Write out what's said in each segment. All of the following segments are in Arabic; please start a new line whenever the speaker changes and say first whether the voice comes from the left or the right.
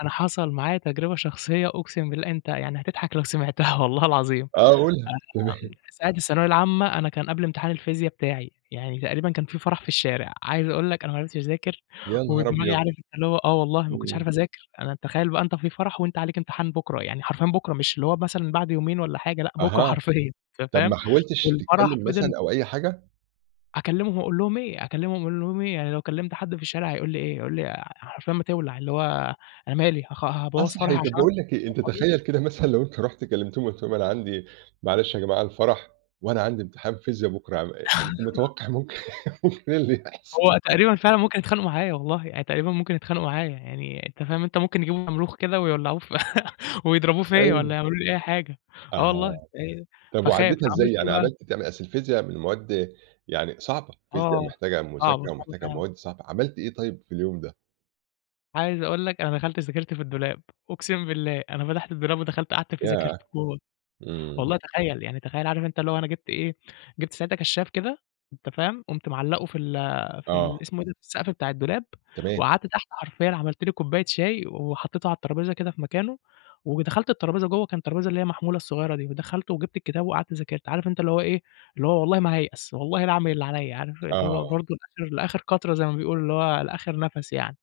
left: أنا حصل معايا تجربة شخصية، أُقسِم بالله أنت يعني هتضحك لو سمعتها والله العظيم.
right: آه قُلها،
left: آمم،
right: تمام.
left: ساعة الثانوية العامة أنا كان قبل امتحان الفيزيا بتاعي، يعني تقريبًا كان في فرح في الشارع، عايز أقول لك أنا ما عرفتش أذاكر،
right: يا نهار
left: ودماغي
right: أبيض!
left: عارف اللي هو آه، والله ما كنتش
right: إمم.
left: عارف أذاكر، أنا تخيّل بَقى أنت في فرح وأنت عليك امتحان بُكرا، يعني حرفيًا بُكرا مش اللي هو مثلًا بعد يومين والّا حاجة، لأ بُكرا
right: أها،
left: حرفيًا أنت
right: طب
left: فاهم؟
right: ما حاولتش
left: والفرح
right: تتكلّم مثلًا
left: فِضِل
right: أو أي حاجة؟
left: أكلّمهم أقول لهم إيه، أكلّمهم أقول لهم إيه! يعني لو كلّمت حد في الشارع هيقول لي إيه، هيقول لي حرفيًا ما تِولع، اللي هو أنا مالي! هخ
right: آه،
left: هابوَّظ فرحي
right: صحيح طب
left: عشان
right: باقول لك إيه، أنت
left: [unintelligible]
right: تخيّل كده مثلًا لو أنت رُحت كلّمتهم قُلت لهم أنا عندي معلش يا جماعة الفرح وأنا عندي امتحان فيزيا بُكرا، ع م متوقع ممكن ممكن إيه اللي يحصل؟
left: هو تقريبًا فعلًا ممكن يتخانقوا معايا والله، يعني تقريبًا ممكن يتخانقوا معايا، يعني أنت فاهم أنت ممكن يجيبوا شمروخ كده ويولعوه في ويضربوه فيّا والّا
right: أيوه.
left: يعملوا لي أي حاجة، آه والله،
right: أها،
left: أ
right: طب
left: فاخاف،
right: وعدّيتها إزاي،
left: عملت إيه
right: يعني
left: بَقى؟
right: عملت ت أصل الفيزيا من المواد يعني صعبة، فيزيا
left: آه،
right: محتاجة
left: صعبة،
right: مذاكرة
left: صعبة
right: ومحتاجة
left: فعلًا.
right: مواد صعبة، عملت إيه طيب في اليوم ده؟
left: عايز أقول لك أنا دخلت ذاكرت في الدولاب، أُقسِم بالله أنا فتحت الدولاب ودخلت قعدت فيه ذاكرت
right: ياه!
left: جوّه،
right: إمم.
left: والله تخيّل يعني تخيّل عارف أنت اللي هو أنا جبت إيه، جبت ساعتها كشّاف كده، أنت فاهم؟ قُمت معلَّقُه في ال في ال
right: آه.
left: اسمه إيه ده، في السقف بتاع الدولاب
right: تمام.
left: وقعدت تحت حرفيًا عملت لي كوباية شاي وحطيته على الترابيزة كده في مكانه، ودخلت الترابيزة جُوّه، كانت الترابيزة اللي هي المحمولة الصغيّرة دي، ودخلت وجبت الكتاب وقعدت ذاكرت. عارف أنت اللي هو إيه، اللي هو والله ما هايأس والله لاعمل اللي عليَّ، عارف اللي هو
right: آه.
left: برضه لآخر لآخر قطرة زي ما بيقولوا اللي هو لآخر نَفَس يعني،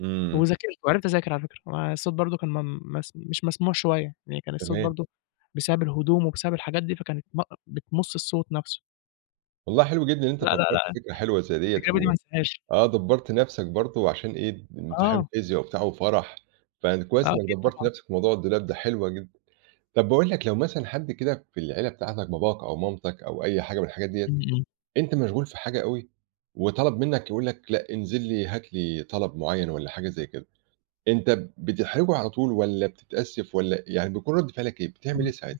right: إمم.
left: وذاكرت، وعِرفت اذاكر على فكرة، آآ، الصوت برضه كان م مس مش مسموع شوية، يعني كان الصوت
right: تمام.
left: برضه بسبب الهدوم وبسبب الحاجات دي فكانت ب أأ بتمص الصوت نَفْسه.
right: والله حلو جدًا إن أنت
left: لأ، لأ،
right: فكرت
left: لأ،
right: فكرة حلوة زي ديّة
left: التجربة دي ما
right: و
left: انساهاش.
right: آه، دبَّرت نفْسك برضه عشان إيه، امتحان
left: آه.
right: فيزيا وبتاع وفرح،
left: آه،
right: فكويس إنك
left: أكيد
right: دبَّرت
left: طبعًا.
right: نفْسك في موضوع الدولاب ده، حلوة جدًا. طب باقول لك لو مثلًا حد كده في العيلة بتاعتك باباك أو مامتك أو أي حاجة من الحاجات ديّة،
left: إمم، إمم.
right: أنت مشغول في حاجة أوي، وطلب منك يقول لك لأ انزل لي، هات لي طلب معيّن والّا حاجة زي كده، أنت بتحرجه على طول والّا بتتأسف والّا يعني بيكون رد فعلك إيه؟ بتعمل إيه ساعتها؟
left: [unintelligible]